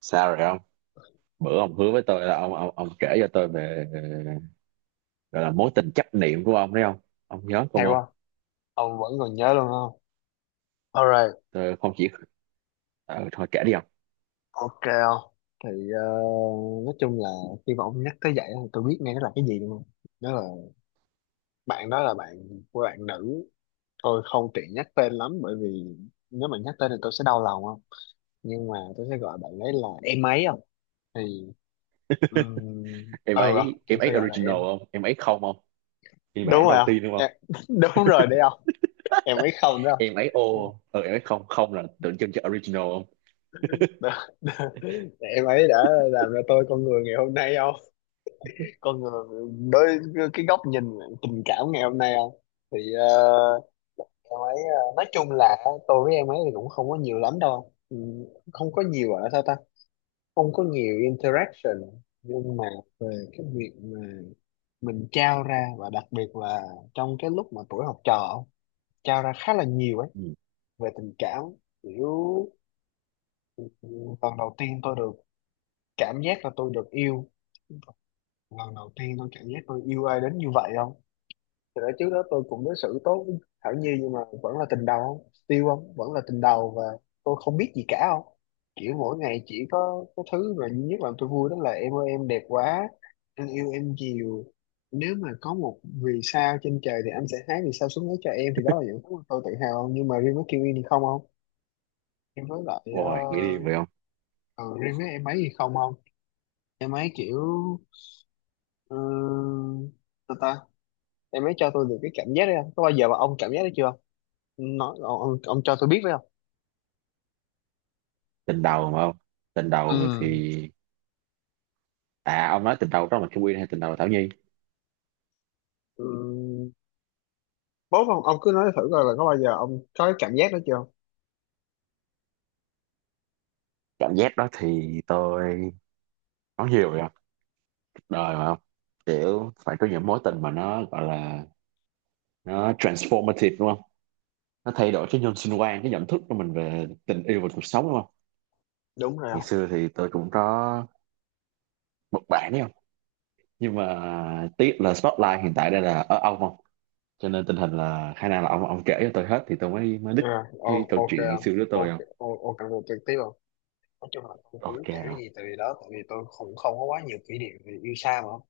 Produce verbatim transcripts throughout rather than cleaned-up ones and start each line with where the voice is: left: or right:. right: Sao rồi không? Bữa ông hứa với tôi là ông ông ông kể cho tôi về ờ, gọi là mối tình chấp niệm của ông đấy không? Ông nhớ
left: Hay
right: không ông?
left: quá. Ông vẫn còn nhớ luôn không? Alright.
right: Tôi không chỉ ờ, thôi kể đi không.
left: Ok không. Thì ờ, nói chung là khi mà ông nhắc tới vậy thì tôi biết ngay nó là cái gì luôn. Đó là bạn, đó là bạn của bạn nữ. Tôi không tiện nhắc tên lắm bởi vì nếu mà nhắc tên thì tôi sẽ đau lòng không. Nhưng mà tôi sẽ gọi bạn ấy là em ấy không. Thì um,
right: em
left: ừ không?
right: ấy
left: Tôi
right: em ấy
left: sẽ gọi là
right: original
left: em.
right: không? Em ấy không không, phiên
left: Đúng
right: bản đầu
left: rồi không
right: tiên đúng không?
left: em, đúng rồi đấy không. Em ấy không đó
right: Em ấy ô
left: không?
right: không? Ừ, em ấy không không là tượng trưng cho original không.
left: Đó- Đó. Em ấy đã làm ra tôi con người ngày hôm nay không? Con người đối, cái góc nhìn tình cảm ngày hôm nay không. Thì ờ, em ấy ờ, nói chung là tôi với em ấy thì cũng không có nhiều lắm đâu, ừ, không có nhiều ở sao ta, không có nhiều interaction. Nhưng mà về cái việc mà mình trao ra, và đặc biệt là trong cái lúc mà tuổi học trò trao ra khá là nhiều ấy,
right: Ừ.
left: về tình cảm kiểu ừ, lần đầu tiên tôi được cảm giác là tôi được yêu, lần đầu tiên tôi cảm giác tôi yêu ai đến như vậy không. Thì đó trước đó tôi cũng đối xử tốt với Thảo Nhi, nhưng mà vẫn là tình đầu không? Still không? Vẫn là tình đầu, và tôi không biết gì cả không? Kiểu mỗi ngày chỉ có cái thứ mà duy nhất làm tôi vui đó là em ơi em đẹp quá, anh yêu em nhiều. Nếu mà có một vì sao trên trời thì anh sẽ hái vì sao xuống lấy cho em, thì đó là những thứ mà tôi tự hào không. Nhưng mà riêng với Kiwi thì không không. Riêng với lại ờ,
right: Ôi nghĩ đi vậy không.
left: ờ, riêng với em ấy thì không không. Em ấy kiểu uh, ta ta em ấy cho tôi được cái cảm giác đấy không? Có bao giờ mà ông cảm giác đấy chưa, nói ông, ông, ông cho tôi biết phải không.
right: Tình đầu mà không, tình đầu
left: Ừ.
right: thì à, ông nói tình đầu đó là Kim Quyên hay tình đầu là Thảo Nhi?
left: Ừ, bố ông, ông cứ nói thử coi là có bao giờ ông có cái cảm giác đó chưa.
right: Cảm giác đó thì tôi nói nhiều rồi không. Cuộc đời mà không, kiểu phải có những mối tình mà nó gọi là nó transformative đúng không, nó thay đổi cái nhân sinh quan, cái nhận thức của mình về tình yêu và cuộc sống đúng không.
left: Đúng rồi
right: Ngày
left: không.
right: xưa thì tôi cũng có một bạn đấy không, nhưng mà tiếc là Spotlight hiện tại đây là ở ông không, cho nên tình hình là khả năng là ông ông kể cho tôi hết thì tôi mới mới đích
left: À,
right: cái
left: o-
right: câu
left: ok
right: chuyện ngày
left: không?
right: xưa của tôi
left: Ok.
right: không.
left: O- ok được trực tiếp không. Nói chung là không, không biết
right: Ok
left: kể cái
right: không.
left: gì tại vì đó, tại vì tôi cũng không có quá nhiều kỷ niệm về yêu xa mà không.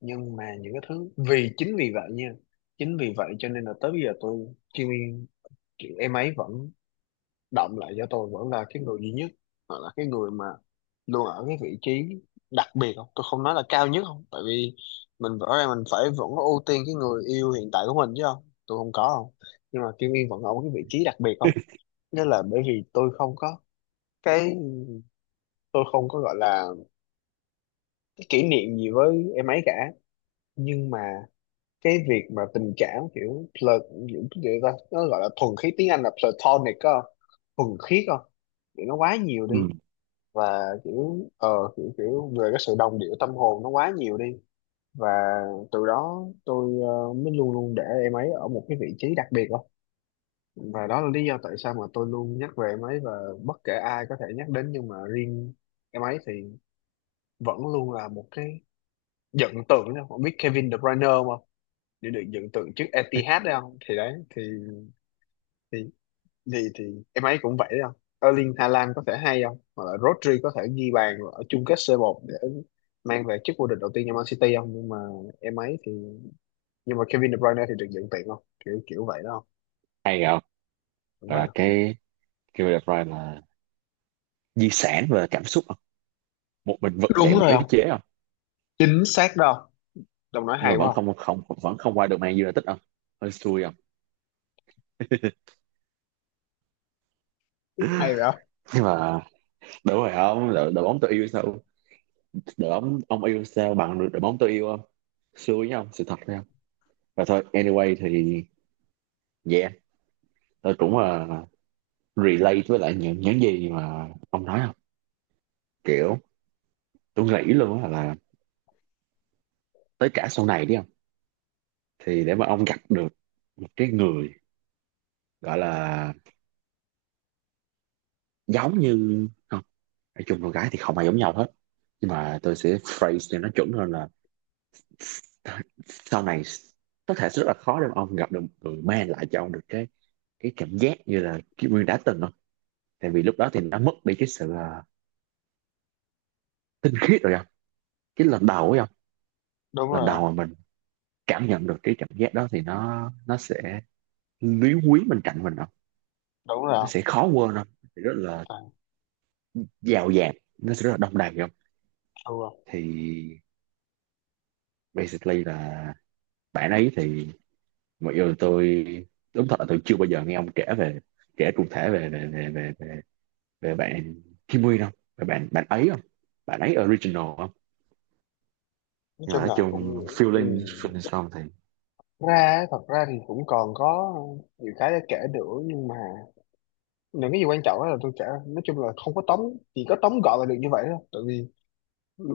left: Nhưng mà những cái thứ, vì chính vì vậy nha, chính vì vậy cho nên là tới bây giờ tôi chuyên, em ấy vẫn động lại cho tôi, vẫn là cái người duy nhất hoặc là cái người mà luôn ở cái vị trí đặc biệt không. Tôi không nói là cao nhất không tại vì mình rõ ràng mình phải vẫn ưu tiên cái người yêu hiện tại của mình chứ không, tôi không có không. Nhưng mà Kim Yên vẫn ở cái vị trí đặc biệt không. Nghĩa là bởi vì tôi không có cái, tôi không có gọi là cái kỷ niệm gì với em ấy cả. Nhưng mà cái việc mà tình cảm kiểu plat, kiểu cái gì ta, nó gọi là thuần khiết, tiếng Anh là platonic á, thuần khiết không, thì nó quá nhiều
right: Ừ.
left: đi. Và kiểu ờ kiểu kiểu về cái sự đồng điệu tâm hồn nó quá nhiều đi. Và từ đó tôi ờ, mới luôn luôn để em ấy ở một cái vị trí đặc biệt đó. Và đó là lý do tại sao mà tôi luôn nhắc về em ấy. Và bất kể ai có thể nhắc đến nhưng mà riêng em ấy thì vẫn luôn là một cái dựng tượng đó, không biết Kevin De Bruyne không, để được dựng tượng trước Etihad đấy không, thì đấy thì thì gì thì em ấy cũng vậy đó. Erling Haaland có thể hay không, hoặc là Rodri có thể ghi bàn ở chung kết C một để mang về chức vô địch đầu tiên cho Man City không, nhưng mà em ấy thì, nhưng mà Kevin De Bruyne thì được nhận tiền không, kiểu kiểu vậy đó
right: Hay không.
left: không. Đúng
right: Gọi
left: rồi
right: là
left: không?
right: cái kêu đẹp Pride là di sản về cảm xúc không, một mình vực dậy
left: Đúng
right: một
left: rồi
right: đế
left: không,
right: chế không.
left: chính xác đó không, đồng nói
right: Nhưng mà
left: hay
right: vẫn
left: quá không.
right: không không, vẫn không qua được Man United không. Hơi xui không.
left: Hay rồi không.
right: Nhưng mà đúng rồi không, đội, đội bóng tôi yêu sao, đội bóng ông yêu sao bằng đội đội bóng tôi yêu không. Xui với ông sự thật đấy không. Và thôi anyway thì yeah, tôi cũng uh, relate với lại những những gì mà ông nói không. Kiểu tôi nghĩ luôn á là tới cả sau này đi không, thì để mà ông gặp được một cái người gọi là giống như không, nói chung con gái thì không ai giống nhau hết, nhưng mà tôi sẽ phrase cho nó chuẩn hơn là sau này có thể rất là khó để mà ông gặp được một người mang lại cho ông được cái cái cảm giác như là Kim Nguyên đã từng không. Tại vì lúc đó thì nó mất đi cái sự ờ, tinh khiết rồi không, cái lần đầu ấy không.
left: Đúng
right: Lần
left: rồi không.
right: đầu mà mình cảm nhận được cái cảm giác đó thì nó nó sẽ lý quý bên cạnh mình không.
left: Đúng rồi
right: Nó
left: không,
right: sẽ khó quên không. Nó sẽ rất là
left: toàn
right: giàu dạt, nó sẽ rất là đông đầy không.
left: true không.
right: Thì basically là bạn ấy thì mọi người tôi đúng thật là tôi chưa bao giờ nghe ông kể về, kể cụ thể về về về về về, về bạn Kim Nguyên không, về bạn bạn ấy không, bạn ấy original không.
left: Nói
right: Nhưng mà
left: chung
right: nói
left: là
right: chung
left: cũng ừ.
right: feeling feeling xong thì
left: Ra, thật ra thì cũng còn có nhiều cái để kể nữa, nhưng mà những cái gì quan trọng á là tôi chả, nói chung là không có tóm, chỉ có tóm gọn là được như vậy thôi. Tại vì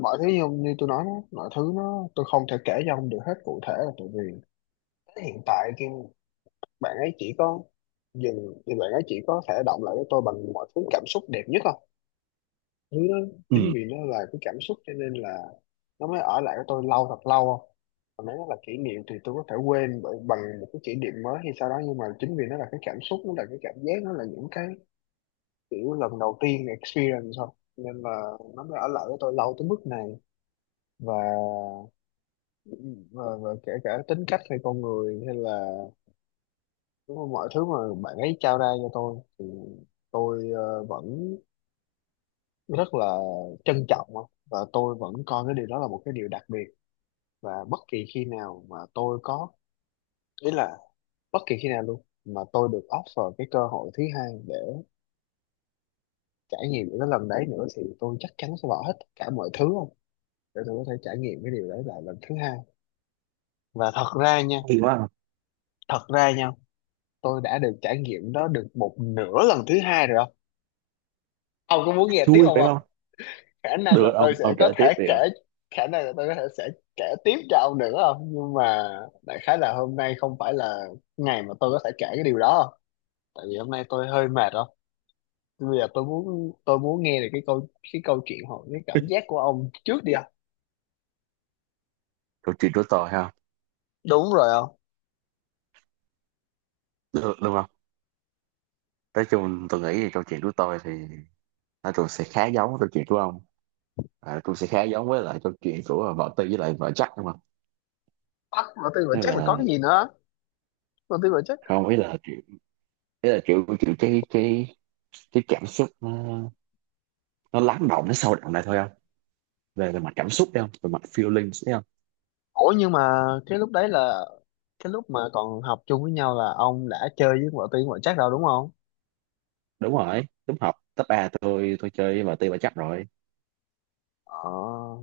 left: mọi thứ như, như tôi nói đó, mọi thứ nó, tôi không thể kể cho ông được hết cụ thể là tại vì tới hiện tại khi bạn ấy chỉ có dừng, thì bạn ấy chỉ có thể động lại với tôi bằng mọi thứ cảm xúc đẹp nhất không, thứ đó.
right: ừ.
left: Chính vì nó là cái cảm xúc cho nên là nó mới ở lại với tôi lâu thật lâu không. Còn nếu nó là kỷ niệm thì tôi có thể quên bởi- bằng một cái kỷ niệm mới hay sau đó. Nhưng mà chính vì nó là cái cảm xúc, nó là cái cảm giác, nó là những cái kiểu lần đầu tiên experience thôi, nên là nó mới ở lại với tôi lâu tới mức này. và và, và kể cả tính cách hay con người hay là, đúng không, mọi thứ mà bạn ấy trao ra cho tôi thì tôi ờ, vẫn rất là trân trọng á. Và tôi vẫn coi cái điều đó là một cái điều đặc biệt. Và bất kỳ khi nào mà tôi có, ý là bất kỳ khi nào luôn mà tôi được offer cái cơ hội thứ hai để trải nghiệm những cái lần đấy nữa, thì tôi chắc chắn sẽ bỏ hết tất cả mọi thứ để tôi có thể trải nghiệm cái điều đấy lại lần thứ hai. Và thật ra nha,
right: Hay quá không.
left: thật ra nha, tôi đã được trải nghiệm đó được một nửa lần thứ hai rồi không. Ông có muốn nghe tiếp
right: Vui
left: không
right: phải
left: không?
right: không?
left: Khả năng
right: Được,
left: là
right: ông
left: tôi sẽ
right: ông kể
left: có
right: tiếp
left: thể
right: đi không.
left: kể, khả năng là tôi có thể sẽ kể tiếp cho ông nữa không. Nhưng mà đại khái là hôm nay không phải là ngày mà tôi có thể kể cái điều đó không. Tại vì hôm nay tôi hơi mệt rồi. Bây giờ tôi muốn, tôi muốn nghe được cái câu, cái câu chuyện hoặc cái cảm giác của ông trước đi không.
right: Câu chuyện của tôi ha?
left: Đúng rồi không.
right: Được đúng không. Nói chung tôi nghĩ thì câu chuyện của tôi thì nói chung sẽ khá giống với câu chuyện của ông, à, cũng sẽ khá giống với lại câu chuyện của vợ Tư với lại vợ Jack đúng không.
left: Bắt mà tôi mà
right: Nó
left: chắc
right: gọi
left: là
right: là
left: có cái gì nữa, mà tôi mà chắc.
right: không, ý là kiểu, ý là kiểu kiểu cái cái cái cảm xúc nó nó lắng động nó sâu đậm lại thôi không. Về về mặt cảm xúc đấy không, về mặt feelings đấy không.
left: Ủa nhưng mà cái lúc đấy là cái lúc mà còn học chung với nhau là ông đã chơi với vợ Tiên vợ Trác rồi đúng không?
right: Đúng rồi, đúng, học cấp ba tôi tôi chơi với vợ Tư vợ Jack rồi.
left: Ờ,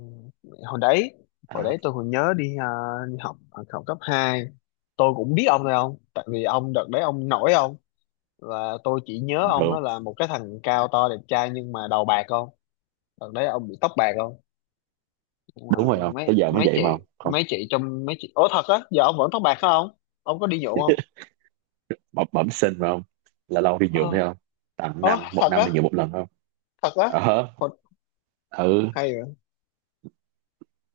left: hồi đấy, hồi
right: À,
left: đấy tôi còn nhớ đi, à, đi học, học cấp hai tôi cũng biết ông rồi không? Tại vì ông đợt đấy ông nổi không? Và tôi chỉ nhớ
right: bình
left: ông
right: thường.
left: đó là một cái thằng cao to đẹp trai nhưng mà đầu bạc không? Đợt đấy ông bị tóc bạc không? Nhưng mà
right: Đúng rồi không, tới
left: mấy
right: giờ mới
left: mấy
right: vậy
left: chị
right: mà không không.
left: mấy chị trong mấy chị. Ủa thật á, giờ ông vẫn tóc bạc phải không? Ông có đi nhuộm không?
right: Bẩm, bẩm sinh mà không, là lâu đi nhuộm
left: Ờ,
right: thấy không, tầm
left: ờ
right: năm một
left: thật
right: năm
left: á,
right: đi nhuộm một lần không.
left: thật á.
right: Ờ.
left: Ủa,
right: Ừ.
left: hay.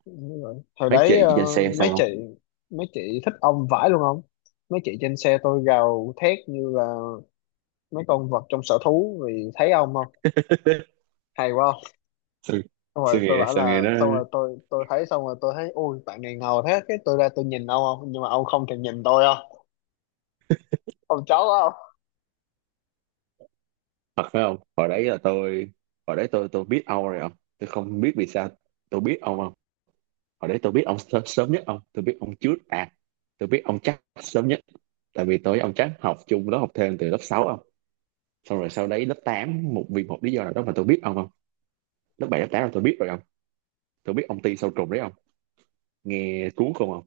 left: Đúng rồi. Thời
right: Mấy
left: đấy
right: chị
left: ờ,
right: trên xe
left: mấy
right: sao không.
left: chị, mấy chị thích ông vãi luôn không? Mấy chị trên xe tôi gào thét như là mấy con vật trong sở thú vì thấy ông không? Hay quá không?
right: Sao,
left: Xong rồi
right: sao
left: tôi
right: nghe,
left: bảo
right: sao
left: là
right: nghe nó
left: xong rồi tôi, tôi thấy xong rồi tôi thấy ui bạn này ngầu thế, cái tôi ra tôi nhìn ông không, nhưng mà ông không thèm nhìn tôi không? Ông chó quá không?
right: thật phải không. Hồi đấy là tôi, hồi đấy tôi tôi biết ông rồi không. Tôi không biết vì sao tôi biết ông không. Hồi đấy tôi biết ông sớm, sớm nhất, ông tôi biết ông trước à, tôi biết ông chắc sớm nhất. Tại vì tôi với ông chắc học chung lớp học thêm từ lớp sáu không? Xong rồi sau đấy lớp tám, một vì một lý do nào đó mà tôi biết ông không. Lớp bảy lớp tám là tôi biết rồi không. Tôi biết ông ti sâu trùng đấy không. Nghe cuốn không không.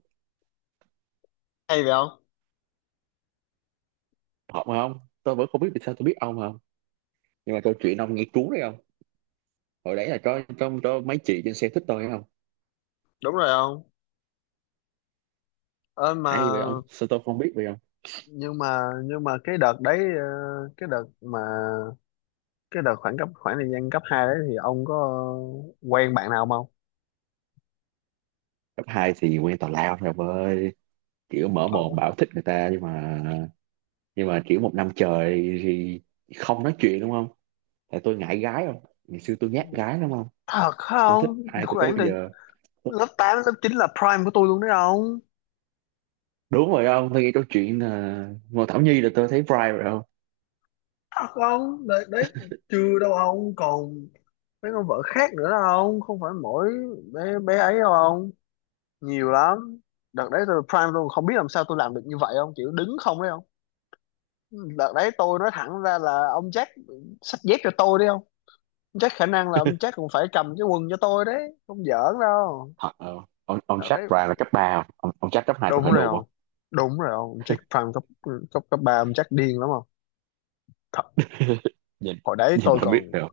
left: Hay vậy không?
right: Hợp không, tôi vẫn không biết vì sao tôi biết ông không. Nhưng mà câu chuyện ông nghe cuốn đấy không. Hồi đấy là có trong có mấy chị trên xe thích tôi thấy không.
left: Đúng rồi không? Ơ mà,
right: Hay vậy ông, sao tôi không biết vậy không.
left: nhưng mà nhưng mà cái đợt đấy ờ, cái đợt mà, cái đợt khoảng cấp, khoảng thời gian cấp hai đấy thì ông có quen bạn nào không?
right: Cấp hai thì quen tào lao rồi ông ơi, kiểu mở mồm bảo thích người ta nhưng mà, nhưng mà kiểu một năm trời thì không nói chuyện đúng không. Tại tôi ngại gái không, ngày xưa tôi
left: Ờ,
right: nhát gái đúng không.
left: thật
right: Tôi thích
left: không.
right: ai từ đó
left: Khoảng thì
right: bây giờ.
left: lớp tám lớp chín là prime của tôi luôn đấy ông.
right: Đúng rồi ông, tôi nghe câu chuyện là Ngô Thảo Nhi là tôi thấy pride rồi không.
left: Thật không đấy, đấy chưa đâu ông, còn mấy con vợ khác nữa đâu ông, không phải mỗi bé, bé ấy đâu ông, nhiều lắm. Đợt đấy tôi prime luôn không biết làm sao tôi làm được như vậy ông, kiểu đứng không đấy ông. Đợt đấy tôi nói thẳng ra là ông Jack xách dép cho tôi đi không. Ông Jack khả năng là ông Jack cũng phải cầm cái quần cho tôi đấy, không giỡn đâu.
right: Thật ờ, ông ông
left: Đợt
right: chắc
left: đấy
right: pride là cấp ba không ông, ông chắc cấp hai tôi
left: đúng
right: phải
left: rồi
right: đùn không.
left: không, đúng rồi không, ông Jack prime cấp, cấp cấp ba ông Jack điên lắm không.
right: Nhìn,
left: Hồi đấy
right: nhìn
left: tôi
right: là biết
left: còn,
right: rồi.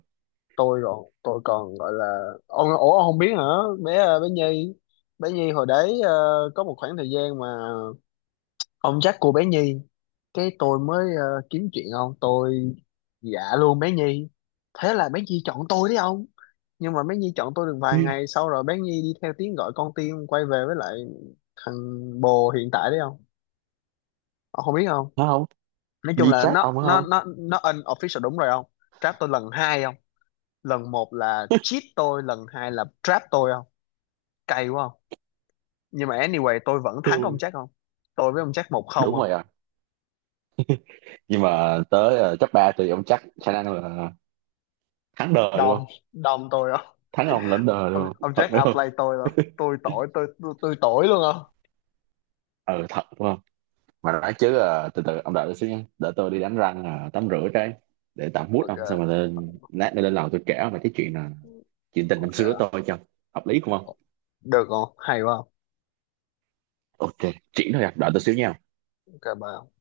left: tôi còn tôi còn gọi là ông, ủa ông không biết hả? Bé ờ, bé Nhi, bé Nhi hồi đấy ờ, có một khoảng thời gian mà ông dắt cô bé Nhi, cái tôi mới ờ, kiếm chuyện ông, tôi dạ luôn bé Nhi, thế là bé Nhi chọn tôi đấy ông. Nhưng mà bé Nhi chọn tôi được vài ngày sau rồi bé Nhi đi theo tiếng gọi con tim quay về với lại thằng bồ hiện tại đấy không, ông không biết không.
right: Nó không,
left: Nói chung
right: di
left: là
right: trác
left: nó
right: ông phải
left: nó
right: không.
left: nó nó unofficial, đúng rồi không. Trap tôi lần hai không, lần một là cheat tôi, lần hai là trap tôi không, cay quá không. Nhưng mà anyway tôi vẫn thắng ông
right: Tôi
left: Jack không, tôi với ông Jack một không
right: đúng
left: không.
right: rồi à. Nhưng mà tới ờ, top ba thì ông chắc khả năng là thắng đời luôn
left: Đom
right: không.
left: Đom tôi không.
right: Thắng ông lãnh đời
left: Ông,
right: luôn không
left: ông
right: thật
left: Jack
right: đúng
left: outplay
right: không.
left: tôi không, tôi tội tôi, tôi, tôi tội luôn không.
right: Ừ thật đúng không. Mà nói chứ ờ, từ từ ông đợi tôi xíu nha, để tôi đi đánh răng ờ, tắm rửa cái, để tạm mút ông xong rồi
left: Ok.
right: lên, lát nữa lên lầu tôi kể ông về cái chuyện là chuyện tình năm xưa của
left: Ok
right: tôi cho hợp lý không không.
left: được không, hay quá không.
right: Ok chuyện thôi à, đợi tôi xíu nha.
left: Ok bye.